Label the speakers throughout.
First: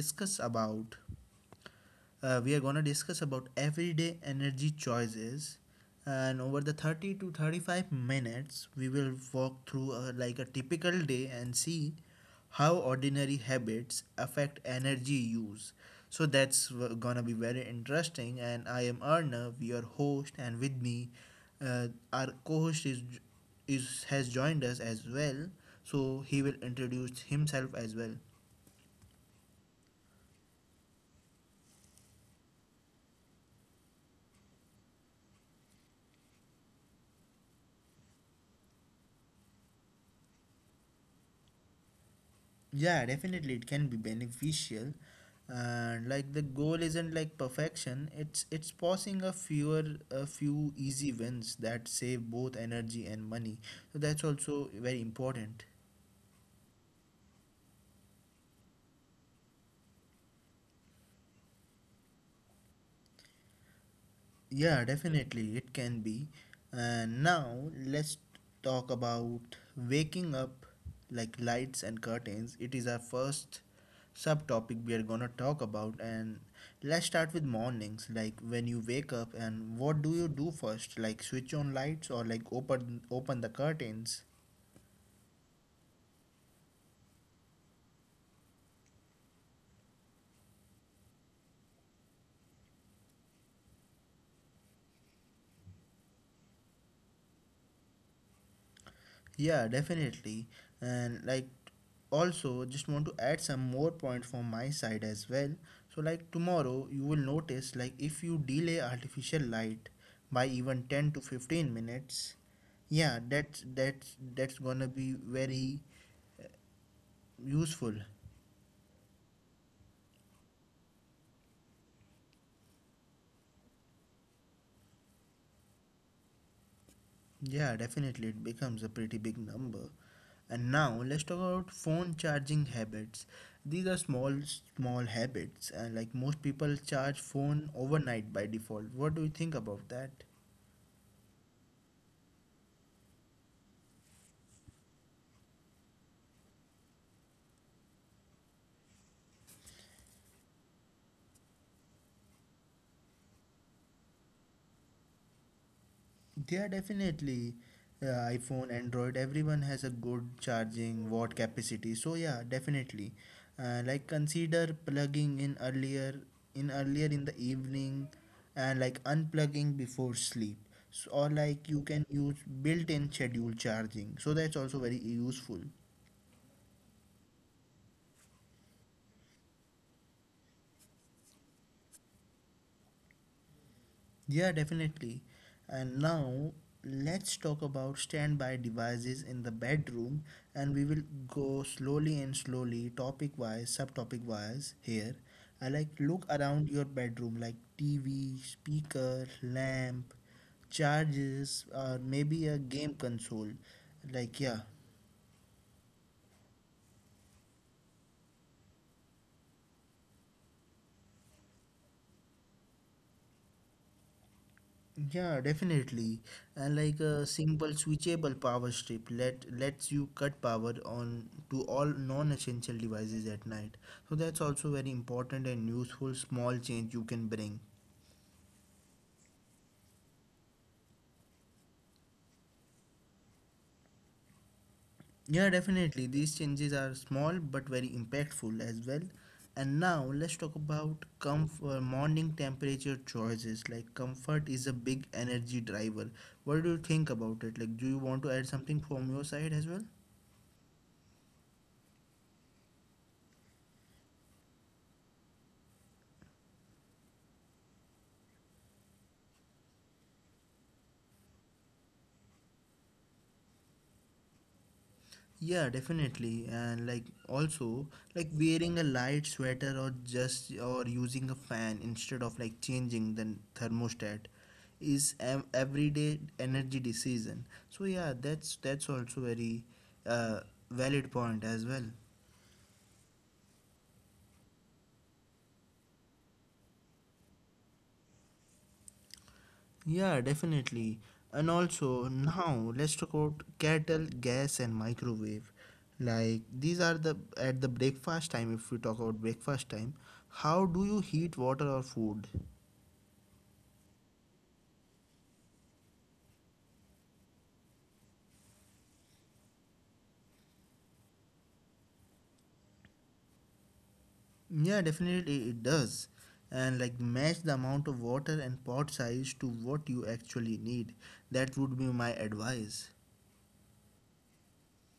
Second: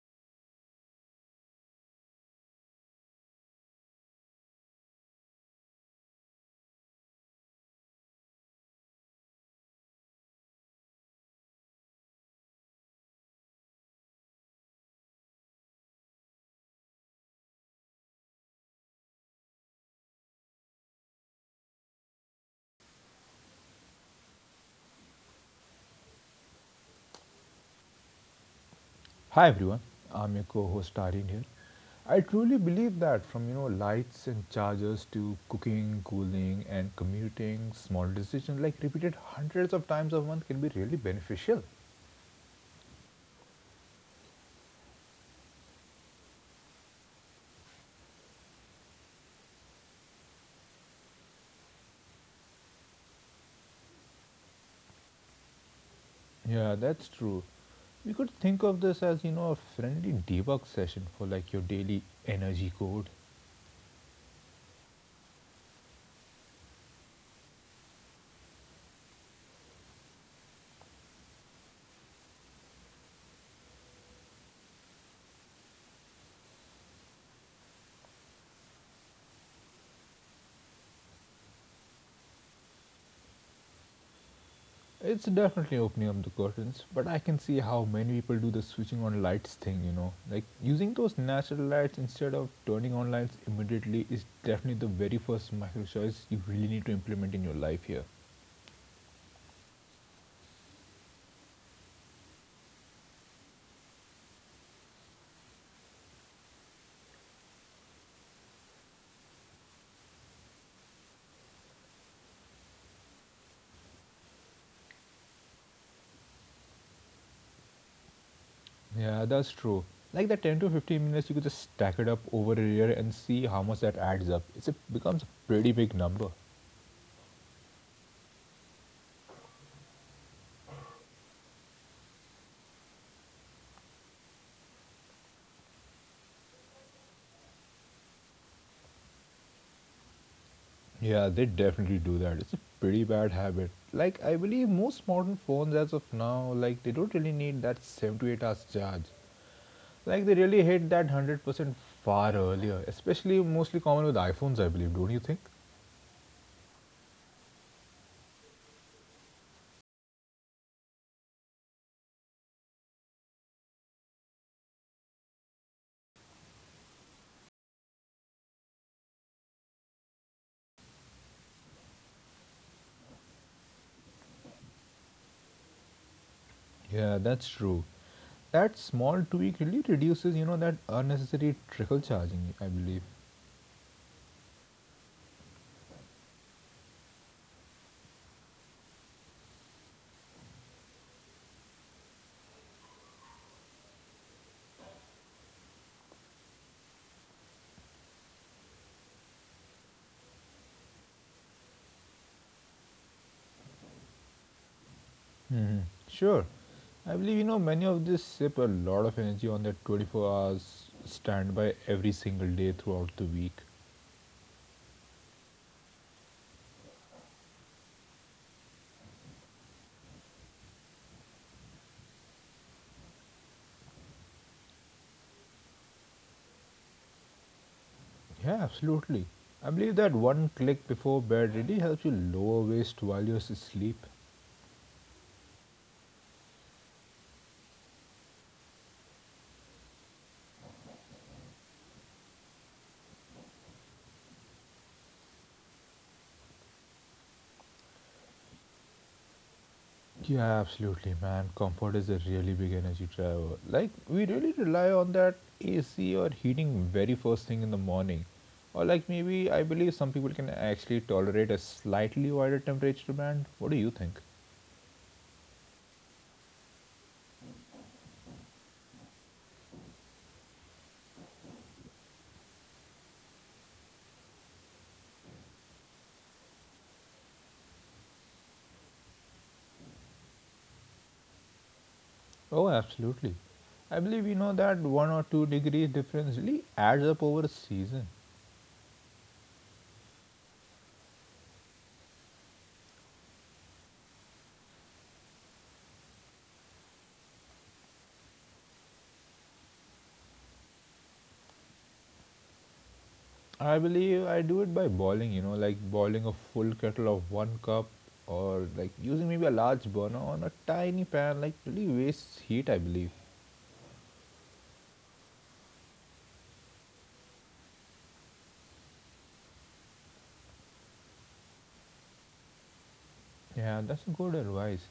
Speaker 1: we are going to discuss about everyday energy choices. And over the 30 to 35 minutes, we will walk through like a typical day and see how ordinary habits affect energy use. So that's gonna be very interesting. And I am Arnav, your host, and with me, uh, our co-host is has joined us as well. So he will introduce himself as well.
Speaker 2: Hi everyone, I'm your co-host Aryan here. I truly believe that from lights and chargers to cooking, cooling, and commuting, small decisions like repeated hundreds of times a month can be really beneficial.
Speaker 1: Yeah, definitely it can be beneficial. And like the goal isn't like perfection. It's passing a few easy wins that save both energy and money. So that's also very important.
Speaker 2: Yeah, that's true. We could think of this as a friendly debug session for like your daily energy code.
Speaker 1: Yeah, definitely it can be. And now let's talk about waking up, like lights and curtains. It is our first subtopic we are going to talk about. And let's start with mornings, like when you wake up and what do you do first, like switch on lights or like open the curtains.
Speaker 2: It's definitely opening up the curtains, but I can see how many people do the switching on lights thing, you know. Like using those natural lights instead of turning on lights immediately is definitely the very first micro choice you really need to implement in your life here.
Speaker 1: Yeah, definitely. And like also just want to add some more point from my side as well. So like tomorrow you will notice, like if you delay artificial light by even 10 to 15 minutes, yeah, that's gonna be very useful.
Speaker 2: Yeah, that's true. Like the 10 to 15 minutes, you could just stack it up over a year and see how much that adds up. Becomes a pretty big number.
Speaker 1: Yeah, definitely, it becomes a pretty big number. And now let's talk about phone charging habits. These are small, habits, and like most people charge phone overnight by default. What do you think about that?
Speaker 2: Yeah, they definitely do that. It's a pretty bad habit. Like I believe most modern phones as of now, like they don't really need that 7 to 8 hours charge. Like they really hit that 100% far earlier, especially mostly common with iPhones, I believe, don't you think?
Speaker 1: Yeah, definitely. iPhone, Android, everyone has a good charging watt capacity. So yeah, definitely. Like consider plugging in earlier, in the evening, and like unplugging before sleep. So, or like you can use built-in schedule charging. So that's also very useful.
Speaker 2: Yeah, that's true. That small tweak really reduces, you know, that unnecessary trickle charging, I believe.
Speaker 1: Yeah, definitely. And now let's talk about standby devices in the bedroom, and we will go slowly and slowly, topic wise, subtopic wise here. I like look around your bedroom, like TV, speaker, lamp, charges, or maybe a game console. Like, yeah.
Speaker 2: Sure. I believe, you know, many of this sip a lot of energy on that 24 hours standby every single day throughout the week.
Speaker 1: Yeah, definitely. And like a simple switchable power strip lets you cut power on to all non-essential devices at night. So that's also very important and useful small change you can bring.
Speaker 2: Yeah, absolutely. I believe that one click before bed really helps you lower waste while you're asleep.
Speaker 1: Yeah, definitely. These changes are small but very impactful as well. And now let's talk about comfort morning temperature choices. Like, comfort is a big energy driver. What do you think about it? Like, do you want to add something from your side as well?
Speaker 2: Yeah, absolutely, man. Comfort is a really big energy driver. Like, we really rely on that AC or heating very first thing in the morning. Or, like, maybe I believe some people can actually tolerate a slightly wider temperature band. What do you think?
Speaker 1: Yeah, definitely. And like also, like wearing a light sweater or just or using a fan instead of like changing the thermostat is an everyday energy decision. So yeah, that's also very uh, valid point as well.
Speaker 2: Oh, absolutely. I believe we know that 1 or 2 degrees difference really adds up over a season.
Speaker 1: Yeah, definitely. And also now let's talk about kettle, gas and microwave. Like, these are the, at the breakfast time, if we talk about breakfast time, how do you heat water or food?
Speaker 2: I believe I do it by boiling, you know, like boiling a full kettle of one cup or like using maybe a large burner on a tiny pan, like really wastes heat, I believe.
Speaker 1: Yeah, definitely it does. And like match the amount of water and pot size to what you actually need. That would be my advice.
Speaker 2: Yeah, that's good advice.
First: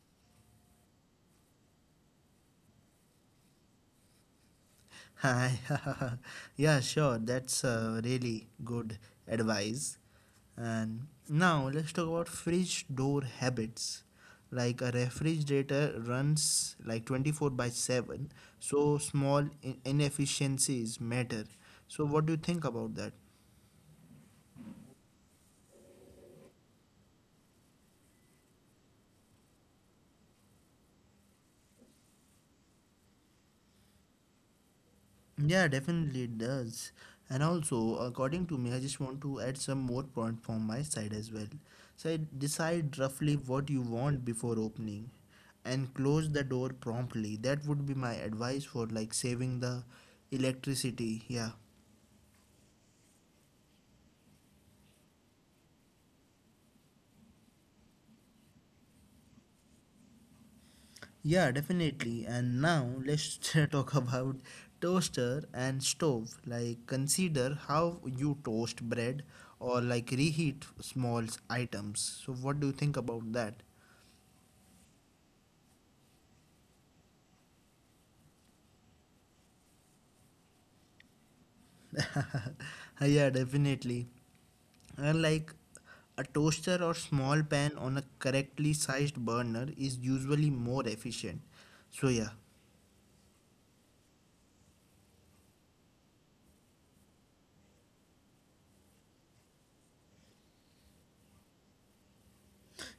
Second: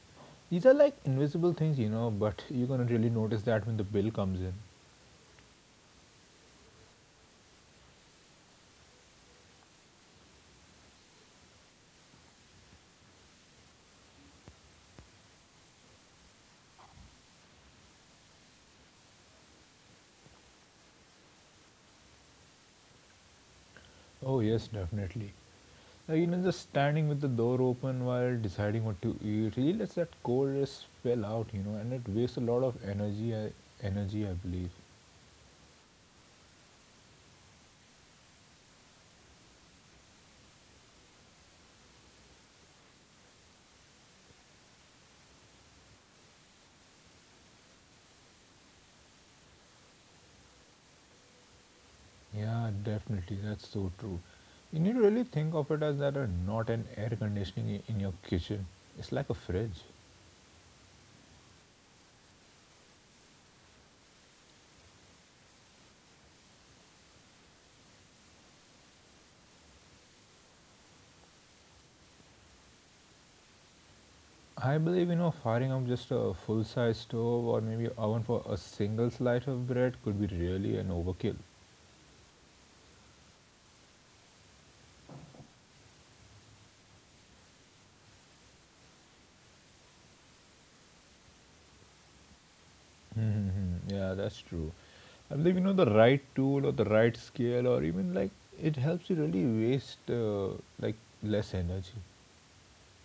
Speaker 2: These are like invisible things, you know, but you're gonna really notice that when the bill comes in.
Speaker 1: Yeah, sure. That's really good advice. And now let's talk about fridge door habits. Like, a refrigerator runs like 24 by 7, so small inefficiencies matter. So, what do you think about that?
Speaker 2: Oh, yes, definitely. Like, you know, just standing with the door open while deciding what to eat really lets that coldness spill out, you know, and it wastes a lot of energy, I believe.
Speaker 1: Yeah, definitely it does. And also, according to me, I just want to add some more point from my side as well. So, I decide roughly what you want before opening, and close the door promptly. That would be my advice for like saving the electricity. Yeah.
Speaker 2: Yeah, definitely. That's so true. You need to really think of it as that are not an air conditioning in your kitchen. It's like a fridge.
Speaker 1: Yeah, definitely. And now let's talk about toaster and stove. Like, consider how you toast bread or like reheat small items. So what do you think about that?
Speaker 2: I believe, you know, firing up just a full size stove or maybe oven for a single slice of bread could be really an overkill.
Speaker 1: Yeah, definitely. And like a toaster or small pan on a correctly sized burner is usually more efficient. So yeah.
Speaker 2: Mm-hmm. Yeah, that's true. I believe, you know, the right tool or the right scale or even like it helps you really waste like less energy.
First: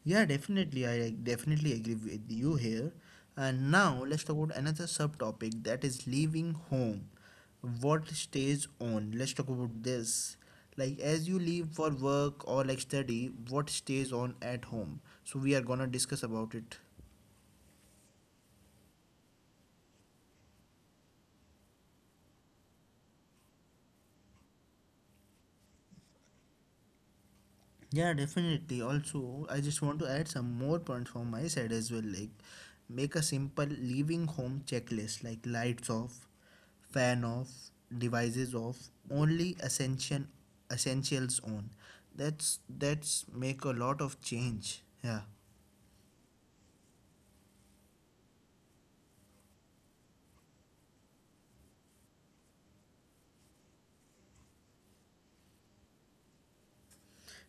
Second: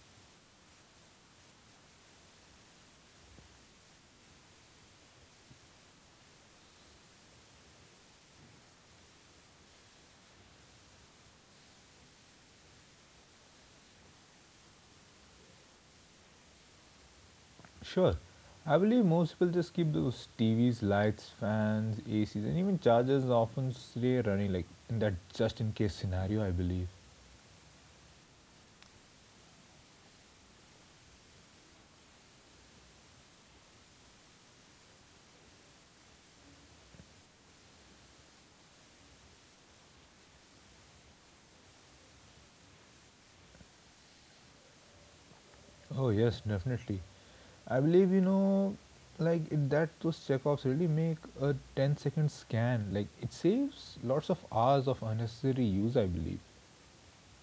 Speaker 1: Yeah, definitely. I like, definitely agree with you here. And now let's talk about another subtopic, that is leaving home. What stays on? Let's talk about this. Like, as you leave for work or like study, what stays on at home? So we are gonna discuss about it.
Speaker 2: Sure. I believe most people just keep those TVs, lights, fans, ACs, and even chargers often stay running, like in that just in case scenario, I believe.
Speaker 1: Yeah, definitely. Also, I just want to add some more points from my side as well. Like, make a simple leaving home checklist, like lights off, fan off, devices off, only essentials on. That's make a lot of change. Yeah.
Speaker 2: Oh, yes, definitely. I believe, you know, like it, that those checkups really make a 10 second scan. Like it saves lots of hours of unnecessary use, I believe.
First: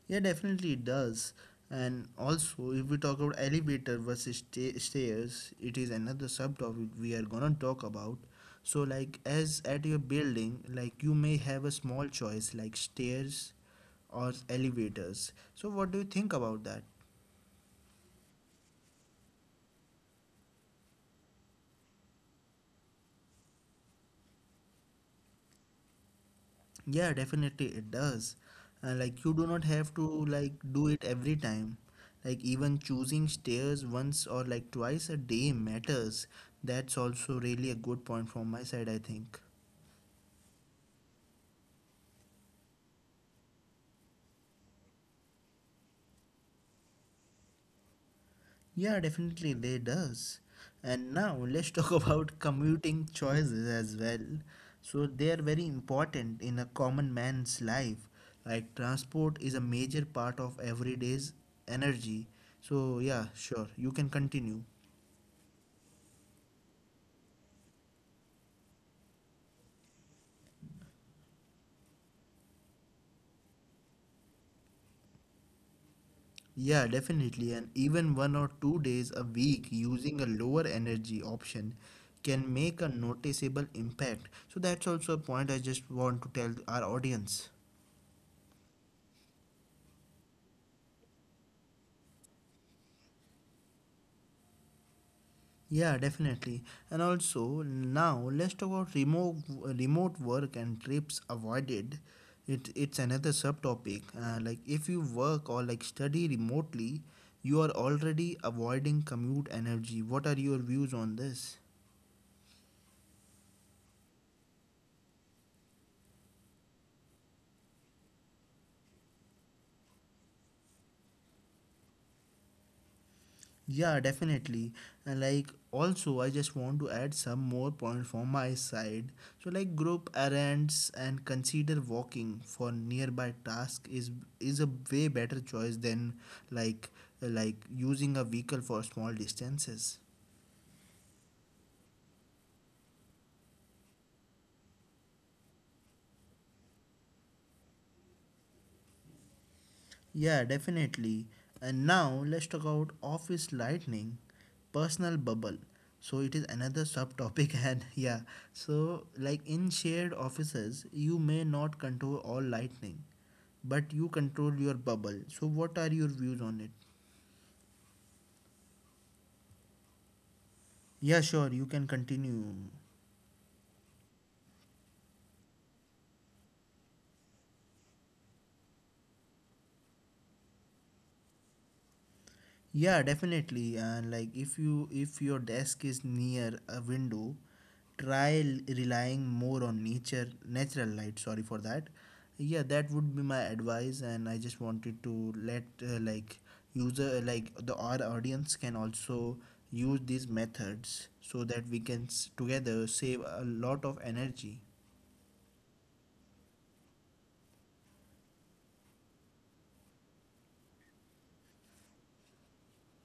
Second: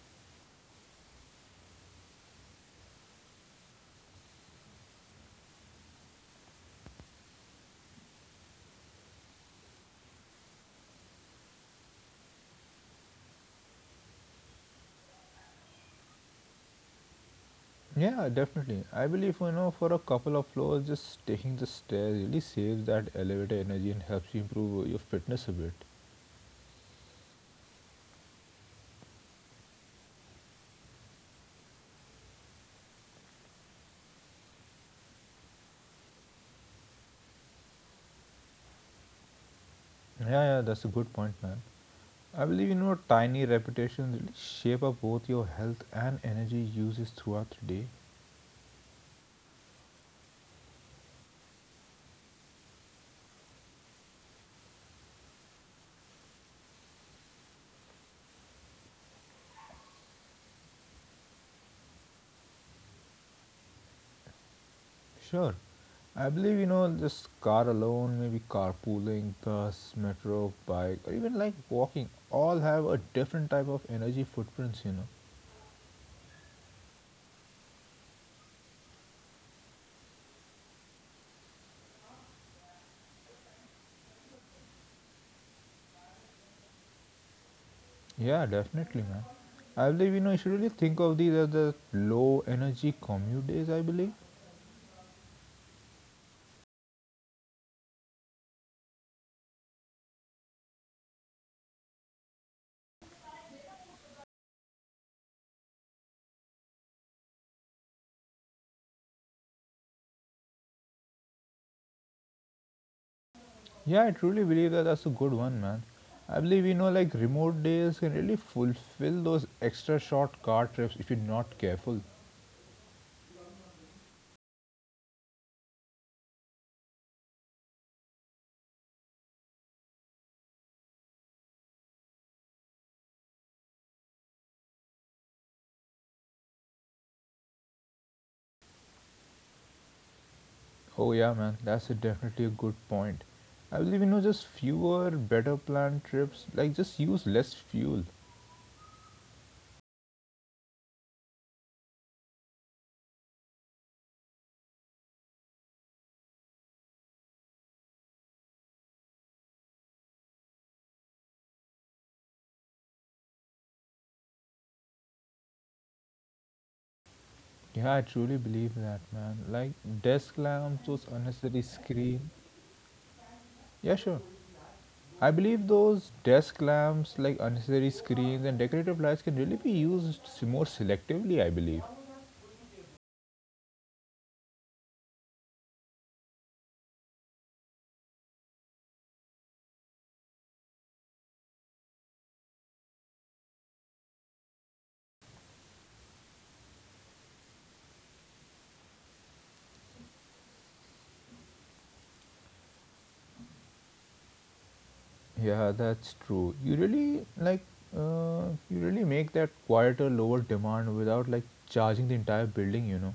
Speaker 1: Yeah, definitely it does. And also, if we talk about elevator versus stairs, it is another subtopic we are gonna talk about. So, like, as at your building, like, you may have a small choice like stairs or elevators. So, what do you think about that?
Speaker 2: Yeah, definitely. I believe, you know, for a couple of floors, just taking the stairs really saves that elevator energy and helps you improve your fitness a bit.
Speaker 1: Yeah, definitely it does. And like, you do not have to like do it every time. Like, even choosing stairs once or like twice a day matters. That's also really a good point from my side, I think.
Speaker 2: Yeah, yeah, that's a good point, man. I believe you know tiny repetitions really shape up both your health and energy uses throughout the day.
Speaker 1: Yeah, definitely they does. And now let's talk about commuting choices as well. So they are very important in a common man's life. Like, transport is a major part of everyday's energy. So yeah, sure, you can continue.
Speaker 2: Sure, I believe you know just car alone, maybe carpooling, bus, metro, bike, or even like walking, all have a different type of energy footprints. You know,
Speaker 1: Yeah, definitely. And even 1 or 2 days a week using a lower energy option can make a noticeable impact. So that's also a point I just want to tell our audience.
Speaker 2: yeah, definitely, man. I believe you know you should really think of these as the low energy commute days. I believe.
Speaker 1: Yeah, definitely. And also, now let's talk about remote work and trips avoided. It's another subtopic. Like if you work or like study remotely, you are already avoiding commute energy. What are your views on this?
Speaker 2: Yeah, I truly believe that that's a good one, man. I believe you know, like remote days can really fulfill those extra short car trips if you're not careful.
Speaker 1: Yeah, definitely. And like also, I just want to add some more point from my side. So like group errands and consider walking for nearby task is a way better choice than like like using a vehicle for small distances.
Speaker 2: Oh yeah, man, that's a definitely a good point. I believe you know, just fewer, better planned trips. Like just use less fuel.
Speaker 1: Yeah, definitely. And now let's talk about office lightning, personal bubble. So it is another subtopic, and yeah, so like in shared offices, you may not control all lightning, but you control your bubble. So what are your views on it?
Speaker 2: Yeah, I truly believe that, man. Like desk lamps, those
Speaker 1: Yeah, sure,
Speaker 2: unnecessary
Speaker 1: you can
Speaker 2: screen.
Speaker 1: continue.
Speaker 2: Yeah, sure. I believe those desk lamps, like unnecessary screens and decorative lights, can really be used more selectively. I believe.
Speaker 1: Yeah, definitely. And like if your desk is near a window, try relying more on nature natural light, sorry for that. Yeah, that would be my advice, and I just wanted to let like user like the our audience can also use these methods so that we can together save a lot of energy.
Speaker 2: Yeah, that's true. You really like uh, you really make that quieter, lower demand without like charging the entire building, you know.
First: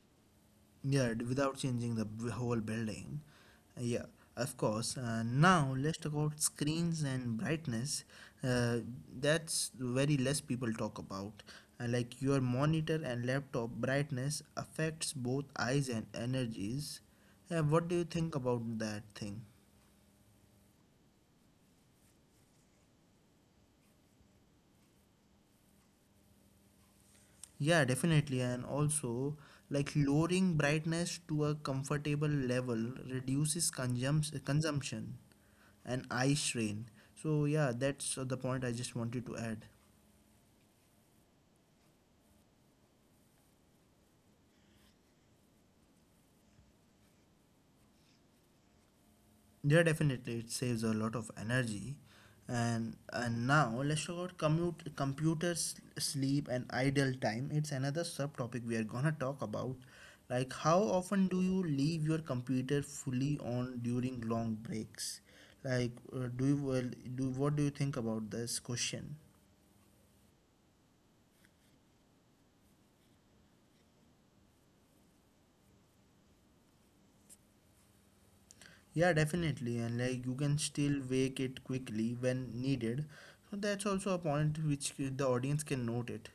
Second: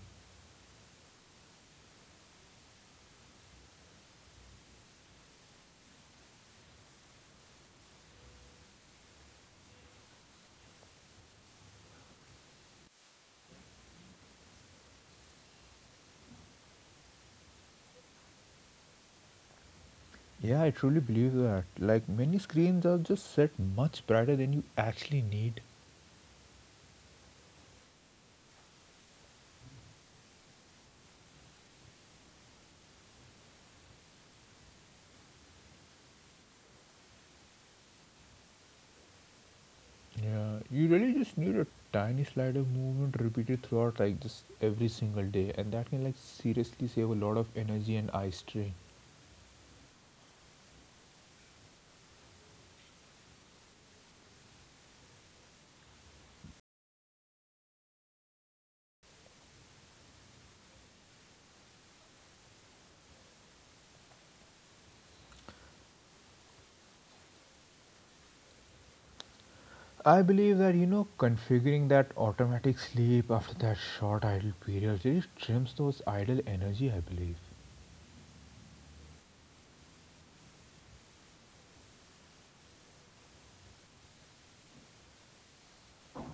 Speaker 1: Yeah, without changing the whole building. Yeah, of course. Now let's talk about screens and brightness. Uh, that's very less people talk about. Like, your monitor and laptop brightness affects both eyes and energies. What do you think about that thing?
Speaker 2: Yeah, I truly believe that. Like many screens are just set much brighter than you actually need.
Speaker 1: Yeah, definitely. And also, like lowering brightness to a comfortable level reduces consumption and eye strain. So yeah, that's the point I just wanted to add.
Speaker 2: Yeah, you really just need a tiny slider movement repeated throughout like just every single day, and that can like seriously save a lot of energy and eye strain.
Speaker 1: Yeah, definitely, it saves a lot of energy. And now let's talk about commute, computers, sleep, and idle time. It's another subtopic we are gonna talk about. Like, how often do you leave your computer fully on during long breaks? Like, do you well, do what do you think about this question?
Speaker 2: I believe that you know configuring that automatic sleep after that short idle period really trims those idle energy. I believe.
Speaker 1: Yeah, definitely, and like you can still wake it quickly when needed. So that's also a point which the audience can note it.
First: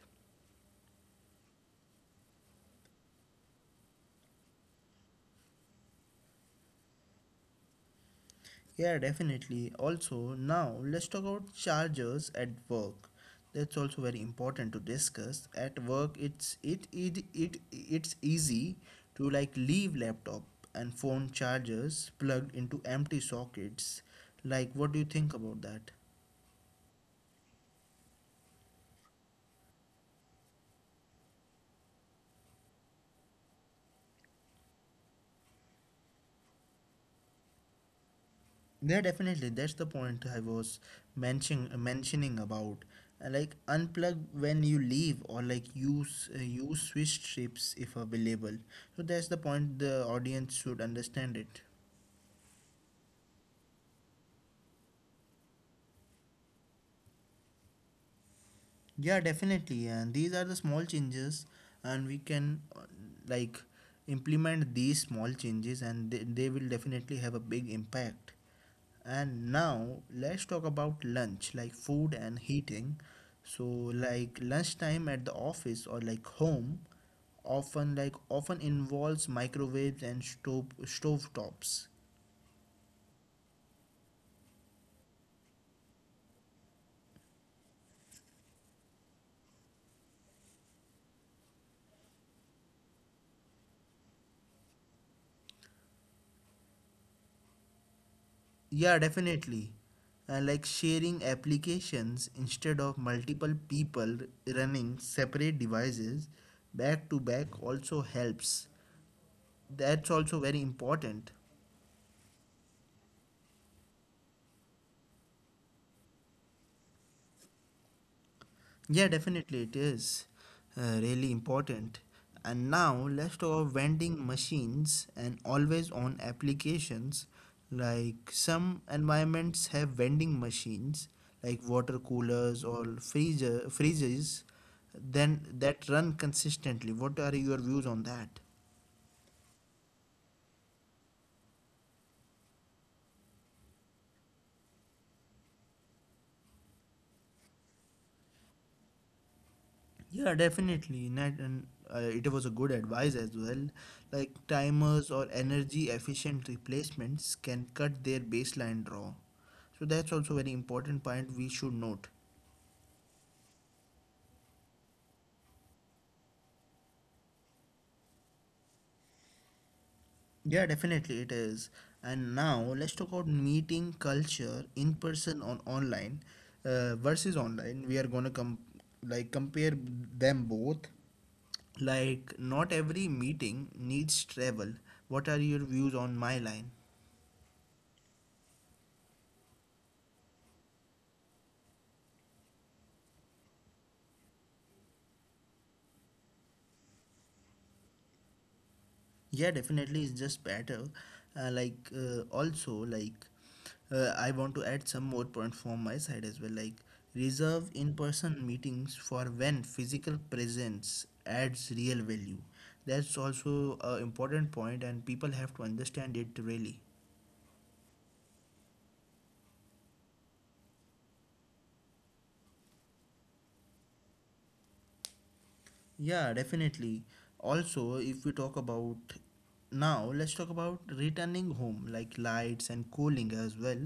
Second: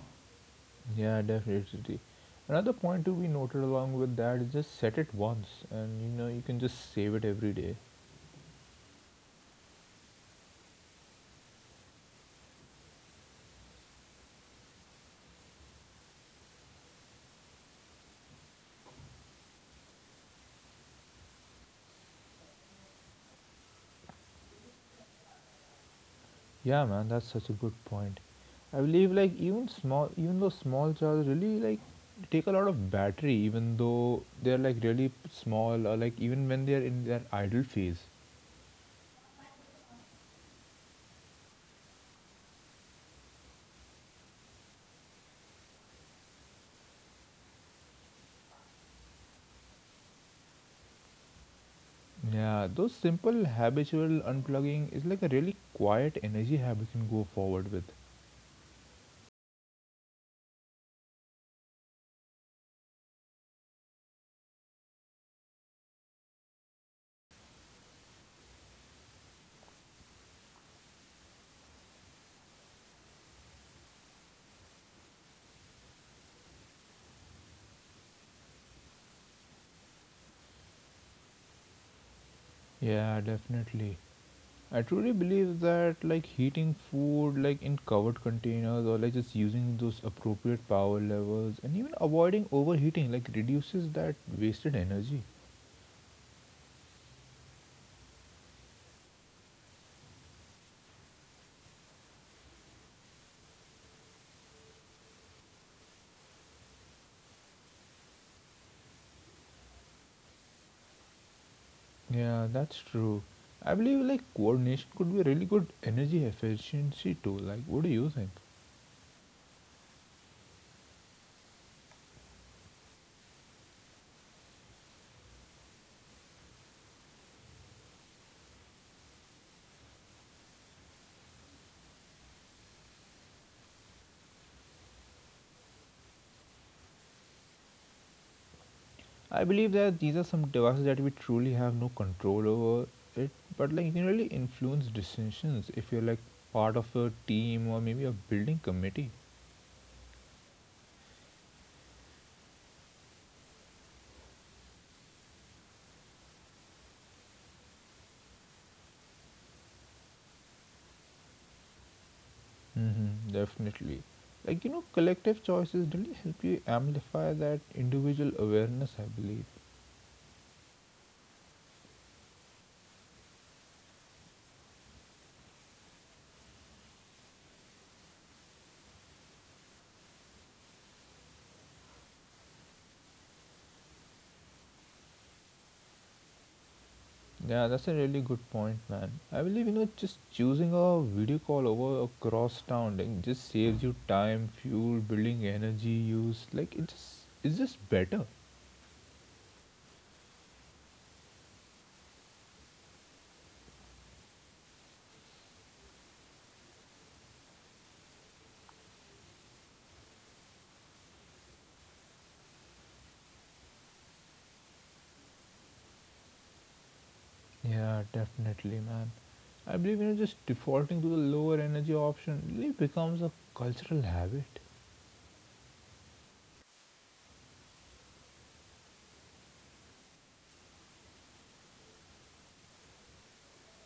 Speaker 2: Yeah, definitely. Another point to be noted along with that is just set it once, and you know you can just save it every day.
Speaker 1: Yeah, definitely. Also, now let's talk about chargers at work. That's also very important to discuss. At work, it's it it, it it's easy to like leave laptop and phone chargers plugged into empty sockets. Like, what do you think about that?
Speaker 2: Yeah, man, that's such a good point. I believe like even small, even though small charges really like take a lot of battery, even though they're like really small or like even when they're in their idle phase.
Speaker 1: Yeah, definitely. That's the point I was mentioning about. Like, unplug when you leave, or like use switch trips if available. So that's the point the audience should understand it.
Speaker 2: Yeah, those simple habitual unplugging is like a really quiet energy habit can go forward with.
Speaker 1: Yeah, definitely. And these are the small changes, and we can like implement these small changes, and they will definitely have a big impact. And now let's talk about lunch, like food and heating. So like lunchtime at the office or like home often involves microwaves and stove tops.
Speaker 2: Yeah, definitely. I truly believe that like heating food like in covered containers or like just using those appropriate power levels and even avoiding overheating like reduces that wasted energy.
Speaker 1: Yeah, definitely. And like sharing applications instead of multiple people running separate devices back to back also helps. That's also very important.
Speaker 2: Yeah, that's true. I believe like coordination could be a really good energy efficiency tool. Like, what do you think?
Speaker 1: Yeah, definitely it is really important. And now let's talk about vending machines and always on applications. Like, some environments have vending machines, like water coolers or freezers, then that run consistently. What are your views on that?
Speaker 2: I believe that these are some devices that we truly have no control over it, but like you can really influence decisions if you're like part of a team or maybe a building committee.
Speaker 1: Yeah, definitely. Net, and it was a good advice as well. Like, timers or energy efficient replacements can cut their baseline draw. So that's also very important point we should note.
Speaker 2: Mm-hmm, definitely. Like you know, collective choices really help you amplify that individual awareness. I believe.
Speaker 1: Yeah, definitely it is. And now let's talk about meeting culture, in person on online versus online. We are gonna com like compare them both. Like, not every meeting needs travel. What are your views on my line?
Speaker 2: Yeah, that's a really good point, man. I believe you know just choosing a video call over across town like just saves you time, fuel, building energy use. Like it's just better.
Speaker 1: Yeah, definitely, it's just better. Like also like I want to add some more point from my side as well, like reserve in-person meetings for when physical presence adds real value. That's also an important point, and people have to understand it really.
Speaker 2: Yeah, definitely, man. I believe you know just defaulting to the lower energy option really becomes a cultural habit.
Speaker 1: Yeah, definitely. Also, if we talk about Now, let's talk about returning home, like lights and cooling as well.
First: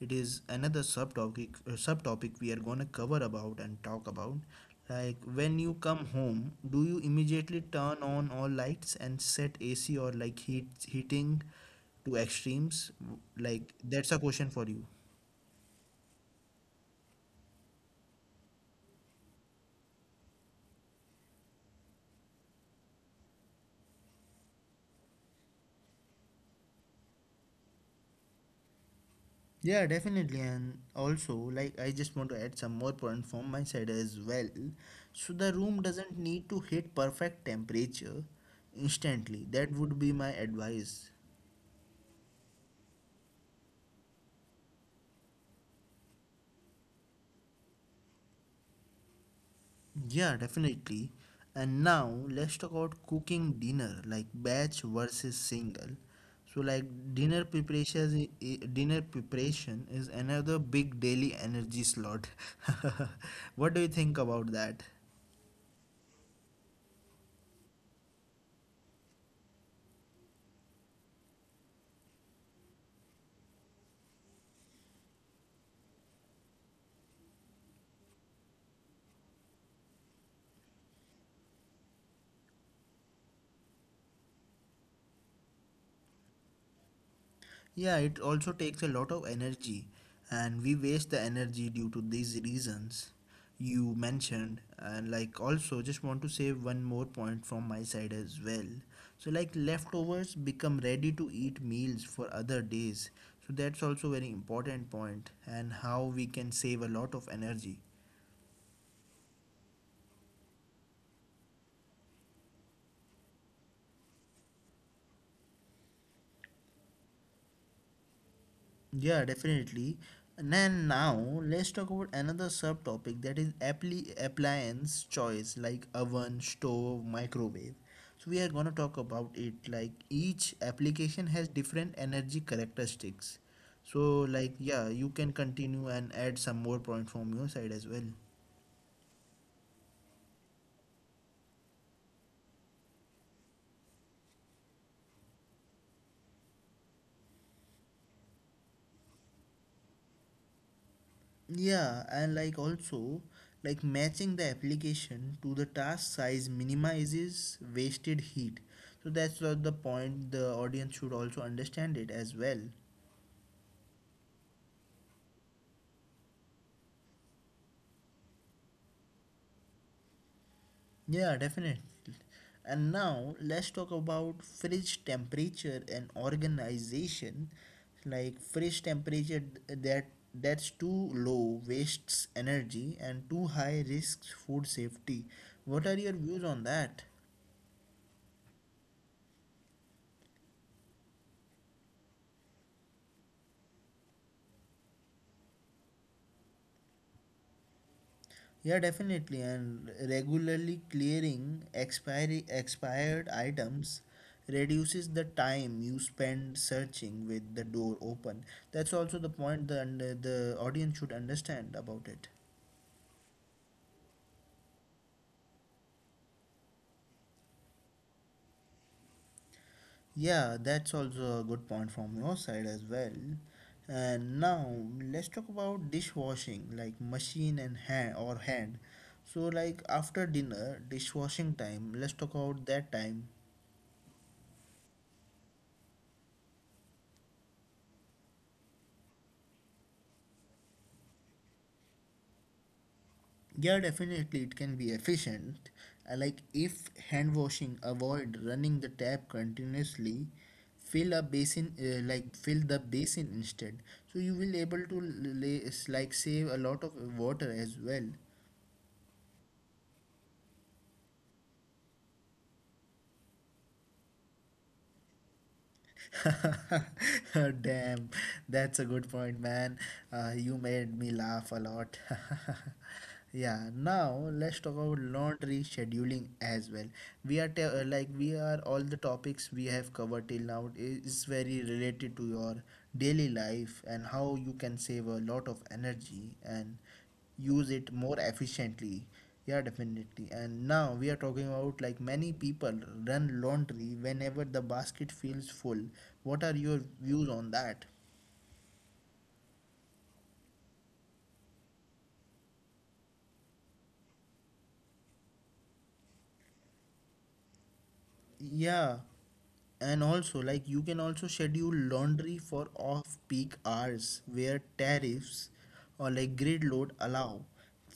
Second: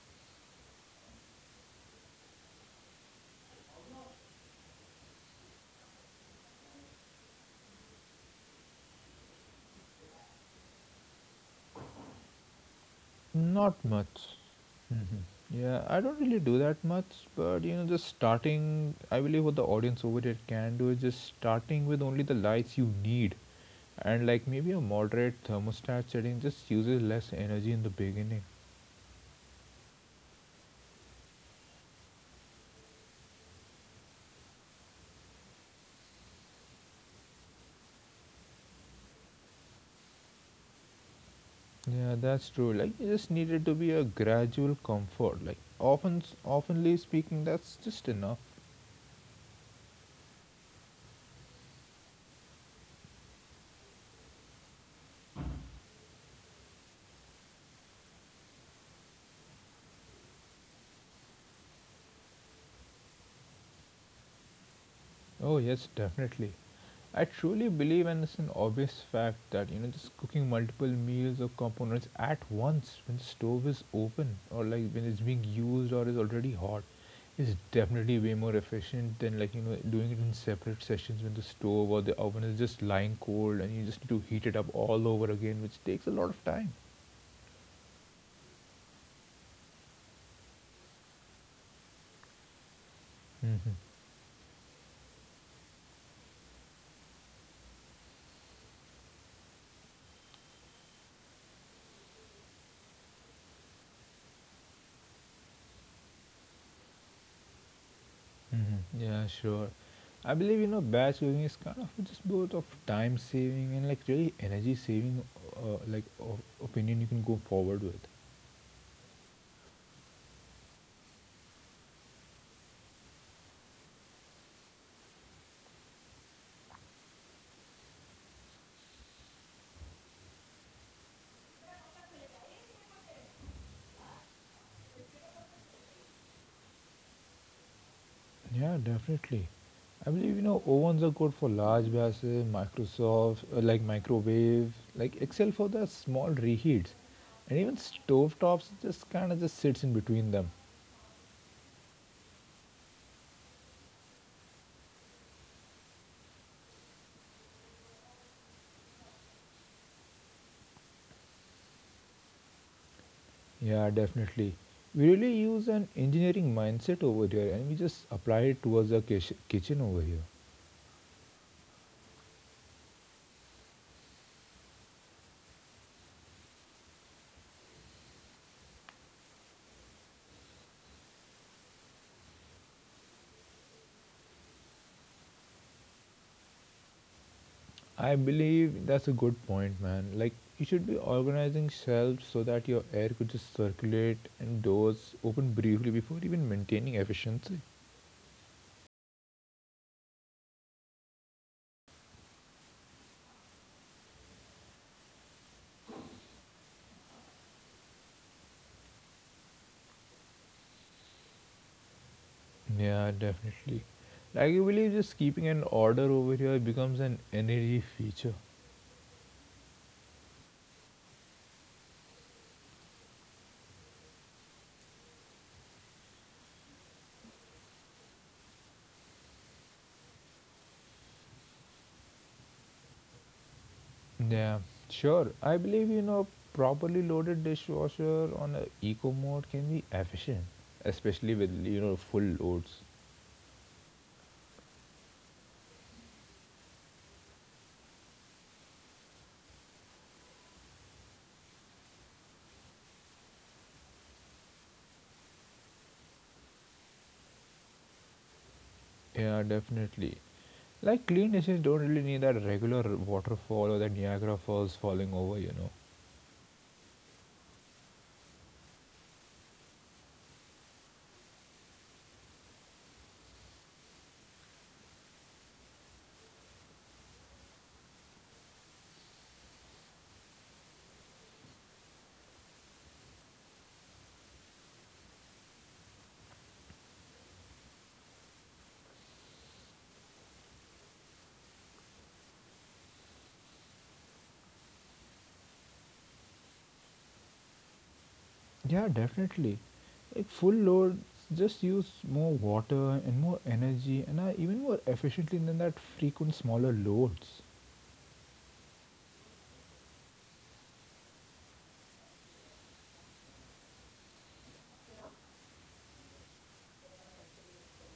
Speaker 1: It is another subtopic subtopic we are gonna cover about and talk about. Like when you come home, do you immediately turn on all lights and set AC or like heating to extremes? Like
Speaker 2: Not
Speaker 1: that's a
Speaker 2: much.
Speaker 1: question for you.
Speaker 2: Yeah, I don't really do that much, but you know, just starting. I believe what the audience over here can do is just starting with only the lights you need, and like maybe a moderate thermostat setting just uses less energy in the beginning.
Speaker 1: Yeah, definitely. And also, like, I just want to add some more point from my side as well. So, the room doesn't need to hit perfect temperature instantly. That would be my advice.
Speaker 2: Yeah, that's true. Like you just needed to be a gradual comfort. Like often, oftenly speaking, that's just enough.
Speaker 1: Yeah, definitely. And now, let's talk about cooking dinner, like batch versus single. So, like, dinner preparation is another big daily energy slot. What do you think about that?
Speaker 2: Oh yes, definitely. I truly believe, and it's an obvious fact that you know just cooking multiple meals or components at once when the stove is open or like when it's being used or is already hot is definitely way more efficient than like you know doing it in separate sessions when the stove or the oven is just lying cold and you just need to heat it up all over again, which takes a lot of time.
Speaker 1: Yeah, it also takes a lot of energy, and we waste the energy due to these reasons
Speaker 2: Hmm.
Speaker 1: you mentioned. And like, also, just want to say one more point from my side as well. So, like, leftovers become ready to eat meals for other days. So, that's also very important point, and how we can save a lot of energy.
Speaker 2: Mhm. Yeah, sure. I believe you know batch cooking is kind of just both of time saving and like really energy saving, like opinion you can go forward with.
Speaker 1: Yeah, definitely. And then now let's talk about another subtopic, that is appliance choice, like oven, stove, microwave. So we are gonna talk about it, like each application has different energy characteristics. So like yeah, you can continue and add some more point from your side as well.
Speaker 2: Yeah, definitely. I believe you know ovens are good for large batches, Microsoft like microwave, like Excel for the small reheats, and even stovetops just kind of just sits in between them.
Speaker 1: Yeah, and like also, like matching the application to the task size minimizes wasted heat. So that's what the point the audience should also understand it as well.
Speaker 2: Yeah, definitely. We really use an engineering mindset over here, and we just apply it towards the kitchen over here.
Speaker 1: Yeah, definitely. And now let's talk about fridge temperature and organization. Like fridge temperature that that's too low wastes energy and too high risks food safety. What are your views on that?
Speaker 2: I believe that's a good point, man. Like, you should be organizing shelves so that your air could just circulate and doors open briefly before even maintaining efficiency.
Speaker 1: Yeah, definitely. And regularly clearing expiry expired items reduces the time you spend searching with the door open. That's also the point the and the audience should understand about it.
Speaker 2: Yeah, definitely. Like, I believe just keeping an order over here becomes an energy feature.
Speaker 1: Yeah, that's also a good point from your side as well. And now let's talk about dishwashing, like machine and hand or hand. So like after dinner, dishwashing time. Let's talk about that time.
Speaker 2: Yeah, sure. I believe, you know, properly loaded dishwasher on a eco mode can be efficient, especially with, you know, full loads.
Speaker 1: Yeah, definitely it can be efficient. Like if hand washing, avoid running the tap continuously. Fill a basin, fill the basin instead. So you will able to l- lay, s- like save a lot of water as well.
Speaker 2: Yeah, definitely. Like clean dishes don't really need that regular waterfall or that Niagara Falls falling over, you know.
Speaker 1: Damn, that's a good point, man. You made me laugh a lot. Yeah, now let's talk about laundry scheduling as well. We are te- like we are All the topics we have covered till now is very related to your daily life and how you can save a lot of energy and use it more efficiently. Yeah, definitely. And now we are talking about, like, many people run laundry whenever the basket feels full. What are your views on that?
Speaker 2: Yeah, definitely. Like full loads just use more water and more energy and are even more efficiently than that frequent smaller loads.
Speaker 1: Yeah. And also, like, you can also schedule laundry for off peak hours where tariffs or like grid load allow.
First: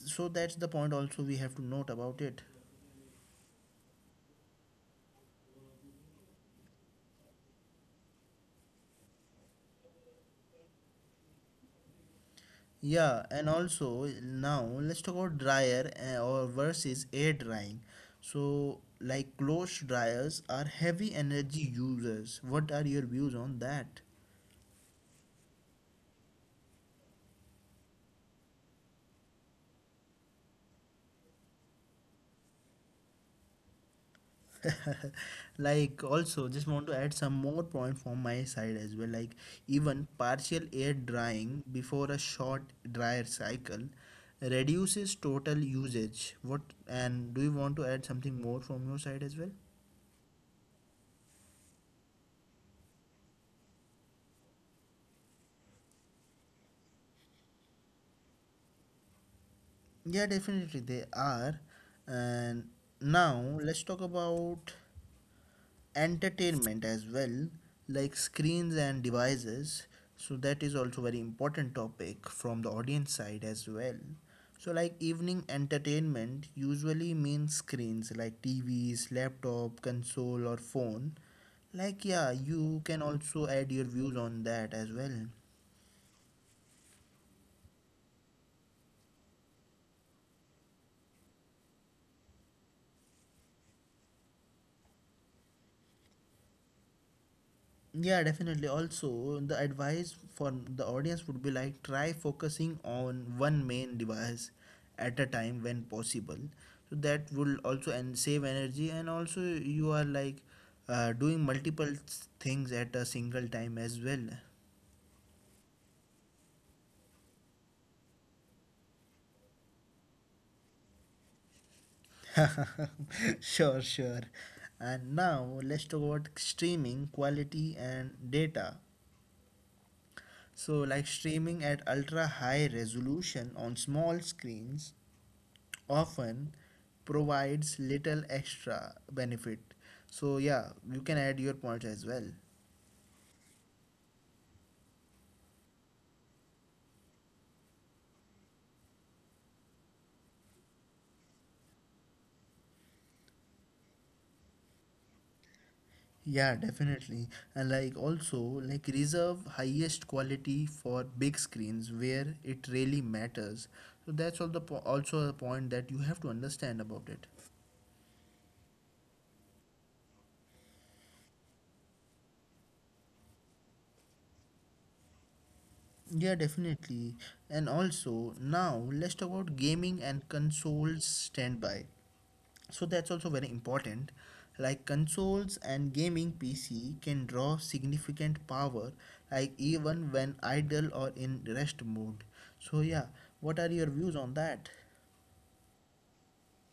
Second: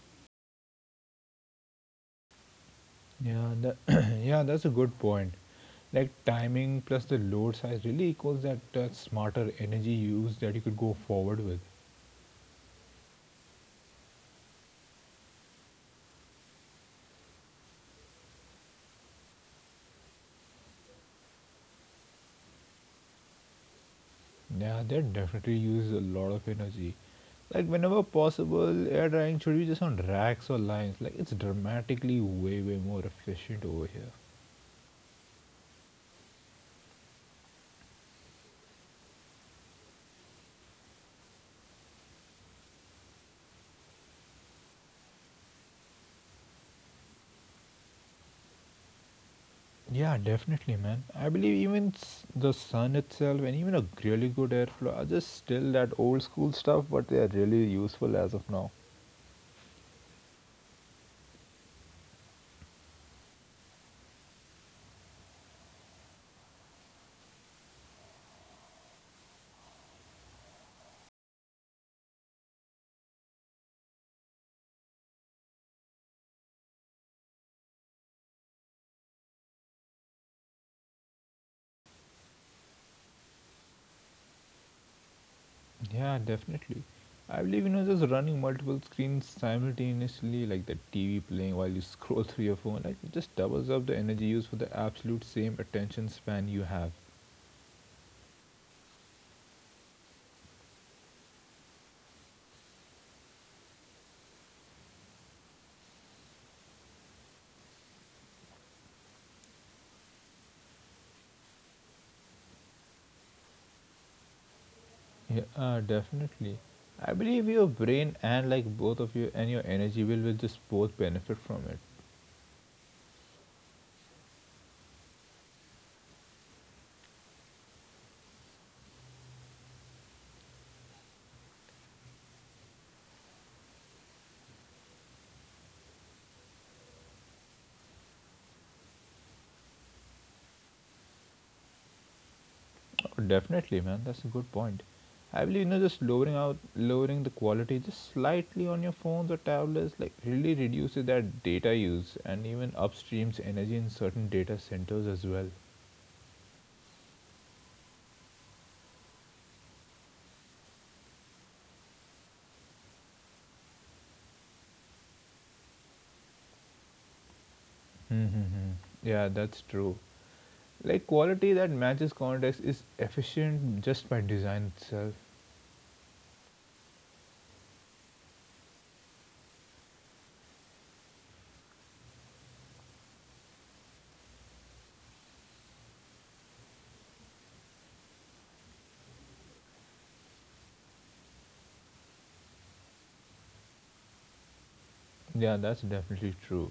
Speaker 1: So that's the point also we have to note about it.
Speaker 2: Yeah, that, yeah, that's a good point. Like timing plus the load size really equals that smarter energy use that you could go forward with.
Speaker 1: Yeah, and also now let's talk about dryer or versus air drying. So, like clothes dryers are heavy energy users. What are your views on that?
Speaker 2: Yeah, that definitely uses a lot of energy. Like whenever possible, air drying should be just on racks or lines. Like it's dramatically way more efficient over here.
Speaker 1: Like, also, just want to add some more point from my side as well. Like, even partial air drying before a short dryer cycle reduces total usage. What, and do you want to add something more from your side as well?
Speaker 2: Yeah, definitely, man. I believe even the sun itself and even a really good airflow are just still that old school stuff, but they are really useful as of now.
Speaker 1: Yeah, definitely they are. And now let's talk about entertainment as well, like screens and devices. So that is also very important topic from the audience side as well. So like evening entertainment usually means screens like TVs, laptop, console or phone. Like yeah, you can also add your views on that as well.
Speaker 2: Yeah, definitely. I believe you know just running multiple screens simultaneously, like the TV playing while you scroll through your phone, like it just doubles up the energy used for the absolute same attention span you have.
Speaker 1: Yeah, definitely. Also, the advice for the audience would be like try focusing on one main device at a time when possible. So that will also and save energy, and also you are like things at a single time as well.
Speaker 2: Yeah, definitely. I believe your brain and like both of you and your energy will just both benefit from it.
Speaker 1: Sure, sure. And now let's talk about streaming quality and data. So, like streaming at ultra high resolution on small screens often provides little extra benefit. So yeah, you can add your points as well.
Speaker 2: Definitely, man. That's a good point. I believe you know just lowering the quality just slightly on your phones or tablets like really reduces that data use and even upstreams energy in certain data centers as well.
Speaker 1: Yeah, definitely. And like also like reserve highest quality for big screens where it really matters. So that's all the also a point that you have to understand about it.
Speaker 2: Mm-hmm. Yeah, that's true. Like quality that matches context is efficient just by design itself.
Speaker 1: Yeah, definitely. And also now let's talk about gaming and consoles standby. So that's also very important. Like consoles and gaming PC can draw significant power, like even when idle or in rest mode. So yeah, what are your views on that?
Speaker 2: Yeah, that's definitely true.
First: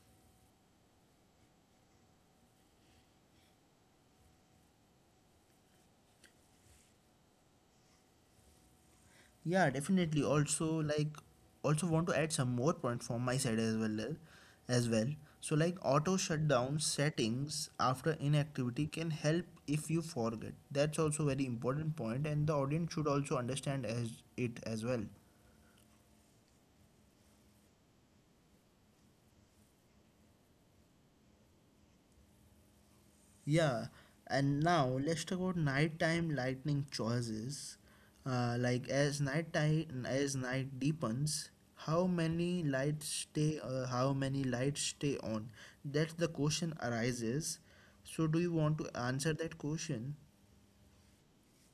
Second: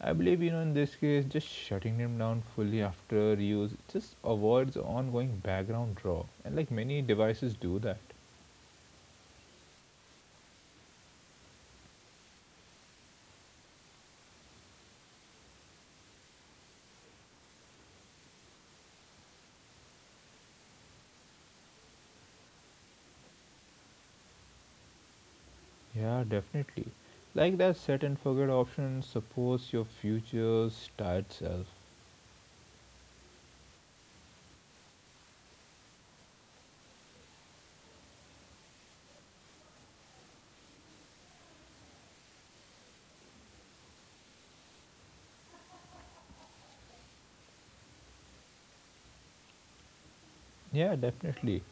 Speaker 2: I believe you know in this case, just shutting them down fully after use just avoids ongoing background draw, and like many devices do that.
Speaker 1: Yeah, definitely. Also, like, also want to add some more points from my side as well. So like auto shutdown settings after inactivity can help if you forget. That's also very important point and the audience should also understand as it as well.
Speaker 2: Yeah, definitely. Like that set and forget option, supports your future's tired self.
Speaker 1: Yeah, and now let's talk about nighttime lighting choices. As night deepens, how many lights stay? How many lights stay on? That's the question arises. So, do you want to answer that question?
Speaker 2: Yeah, definitely.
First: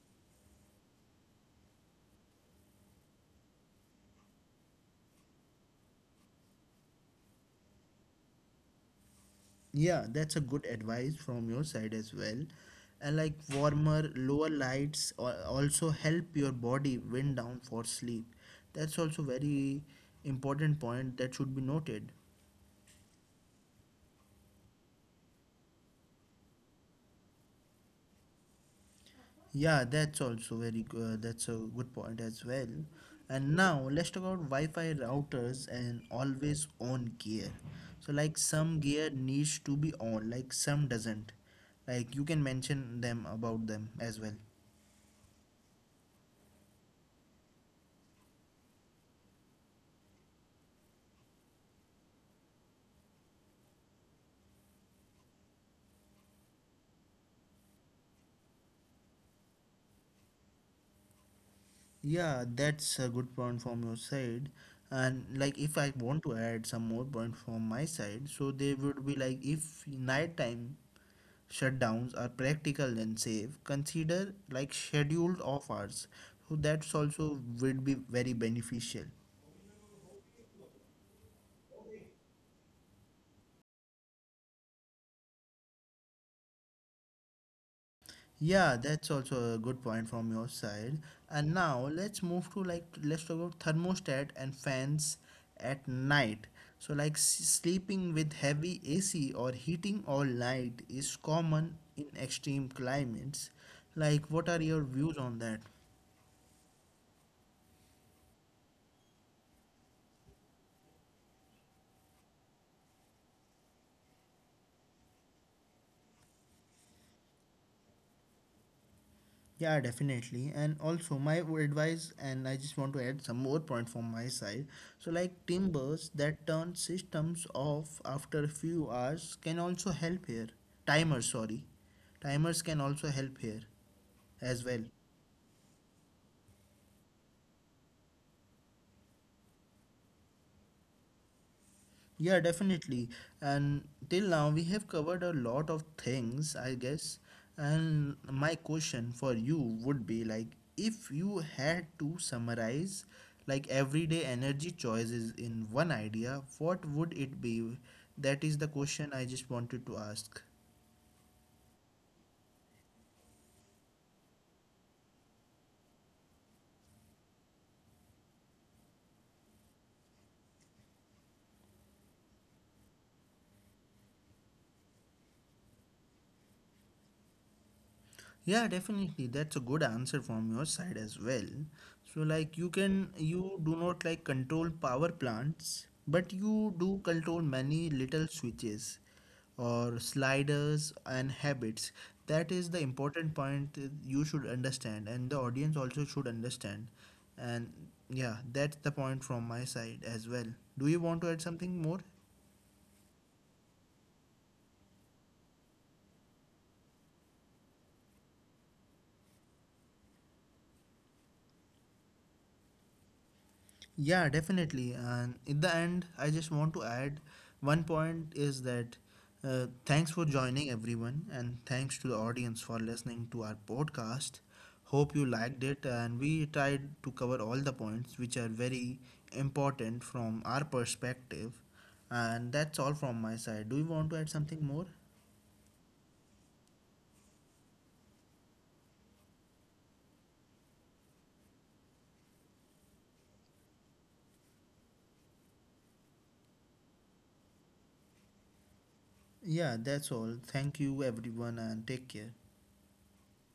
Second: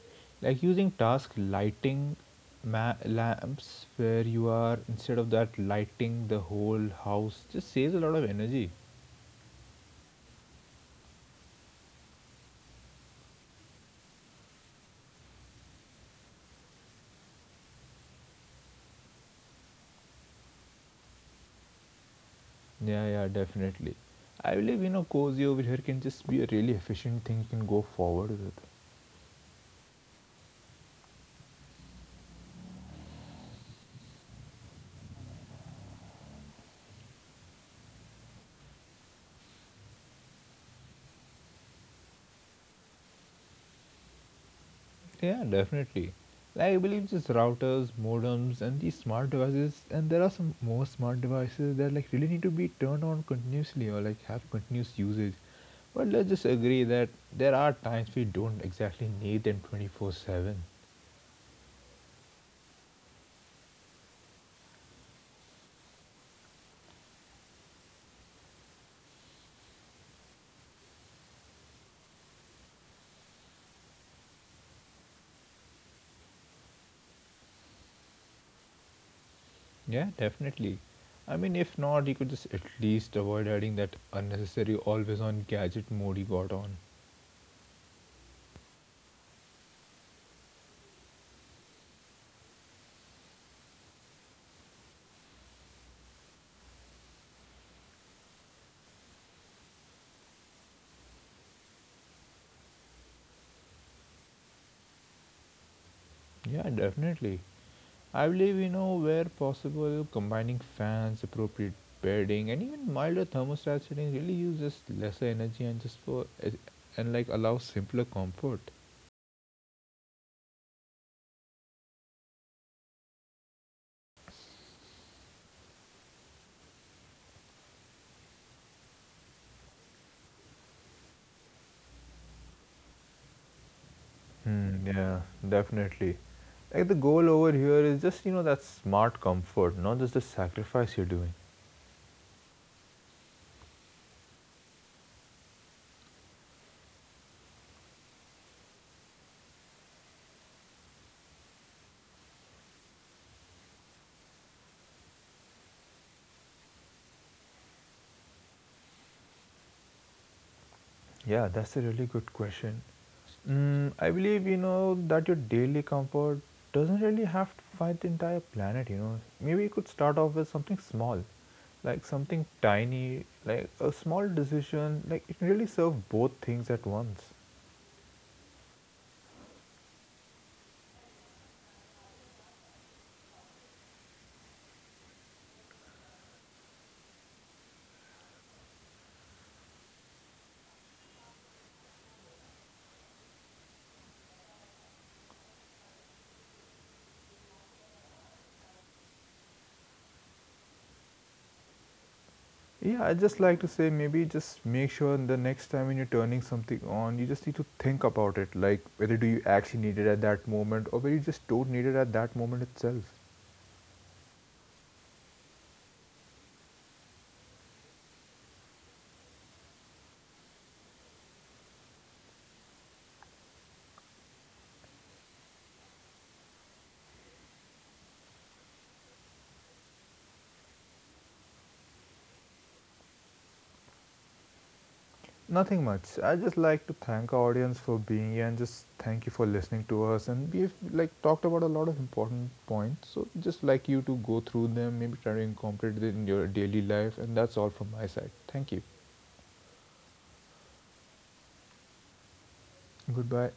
Speaker 2: Like using task lighting lamps where you are, instead of that lighting the whole house, just saves a lot of energy.
Speaker 1: Yeah, that's a good advice from your side as well. And like warmer, lower lights also help your body wind down for sleep. That's also very important point that should be noted.
Speaker 2: Yeah, definitely. I believe, you know, cozy over here can just be a really efficient thing you can go forward with.
Speaker 1: Yeah, that's also very good. That's a good point as well. And now let's talk about Wi-Fi routers and always on gear. So like some gear needs to be on, like some doesn't. Like you can mention them about them as well.
Speaker 2: Yeah, definitely. Like I believe these routers, modems, and these smart devices, and there are some more smart devices that like really need to be turned on continuously or like have continuous usage. But let's just agree that there are times we don't exactly need them 24/7.
Speaker 1: Yeah, that's a good point from your side. And like if I want to add some more point from my side, so they would be like if night time shutdowns are practical and safe, consider like scheduled off. So that's also would be very beneficial.
Speaker 2: Yeah, definitely. I mean, if not, you could just at least avoid adding that unnecessary always on gadget mode you got on.
Speaker 1: Yeah, that's also a good point from your side. And now let's move to like let's talk about thermostat and fans at night. So like sleeping with heavy AC or heating all night is common in extreme climates. Like, what are your views on that?
Speaker 2: Yeah, definitely. I believe, you know, where possible, combining fans, appropriate bedding, and even milder thermostat setting really uses lesser energy and just for and like allows simpler comfort.
Speaker 1: Yeah, definitely. And also, my advice, and I just want to add some more point from my side. So, like timbers that turn systems off after a few hours can also help here. Timers, sorry. Timers can also help here as well.
Speaker 2: Hmm, yeah, definitely. Like the goal over here is just, you know, that smart comfort, not just the sacrifice you're doing.
Speaker 1: Yeah, definitely. And till now, we have covered a lot of things, I guess. And my question for you would be like, if you had to summarize like everyday energy choices in one idea, what would it be? That is the question I just wanted to ask.
Speaker 2: Yeah, that's a really good question. Mm, I believe you know that your daily comfort doesn't really have to fight the entire planet. You know, maybe you could start off with something small, like something tiny, like a small decision. Like it can really serve both things at once.
Speaker 1: Yeah, definitely. That's a good answer from your side as well. So like you can, you do not like control power plants, but you do control many little switches or sliders and habits. That is the important point that you should understand and the audience also should understand. And yeah, that's the point from my side as well. Do you want to add something more?
Speaker 2: Yeah, I just like to say maybe just make sure the next time when you're turning something on, you just need to think about it, like whether do you actually need it at that moment or whether you just don't need it at that moment itself.
Speaker 1: Yeah, definitely. And in the end, I just want to add one point is that thanks for joining everyone, and thanks to the audience for listening to our podcast. Hope you liked it, and we tried to cover all the points which are very important from our perspective. And that's all from my side. Do you want to add something more?
Speaker 2: Nothing much. I just like to thank our audience for being here and just thank you for listening to us. And we've like talked about a lot of important points. So just like you to go through them, maybe try to incorporate it in your daily life. And that's all from my side. Thank you.
Speaker 1: Yeah, that's all. Thank you, everyone, and take care.
Speaker 2: Goodbye.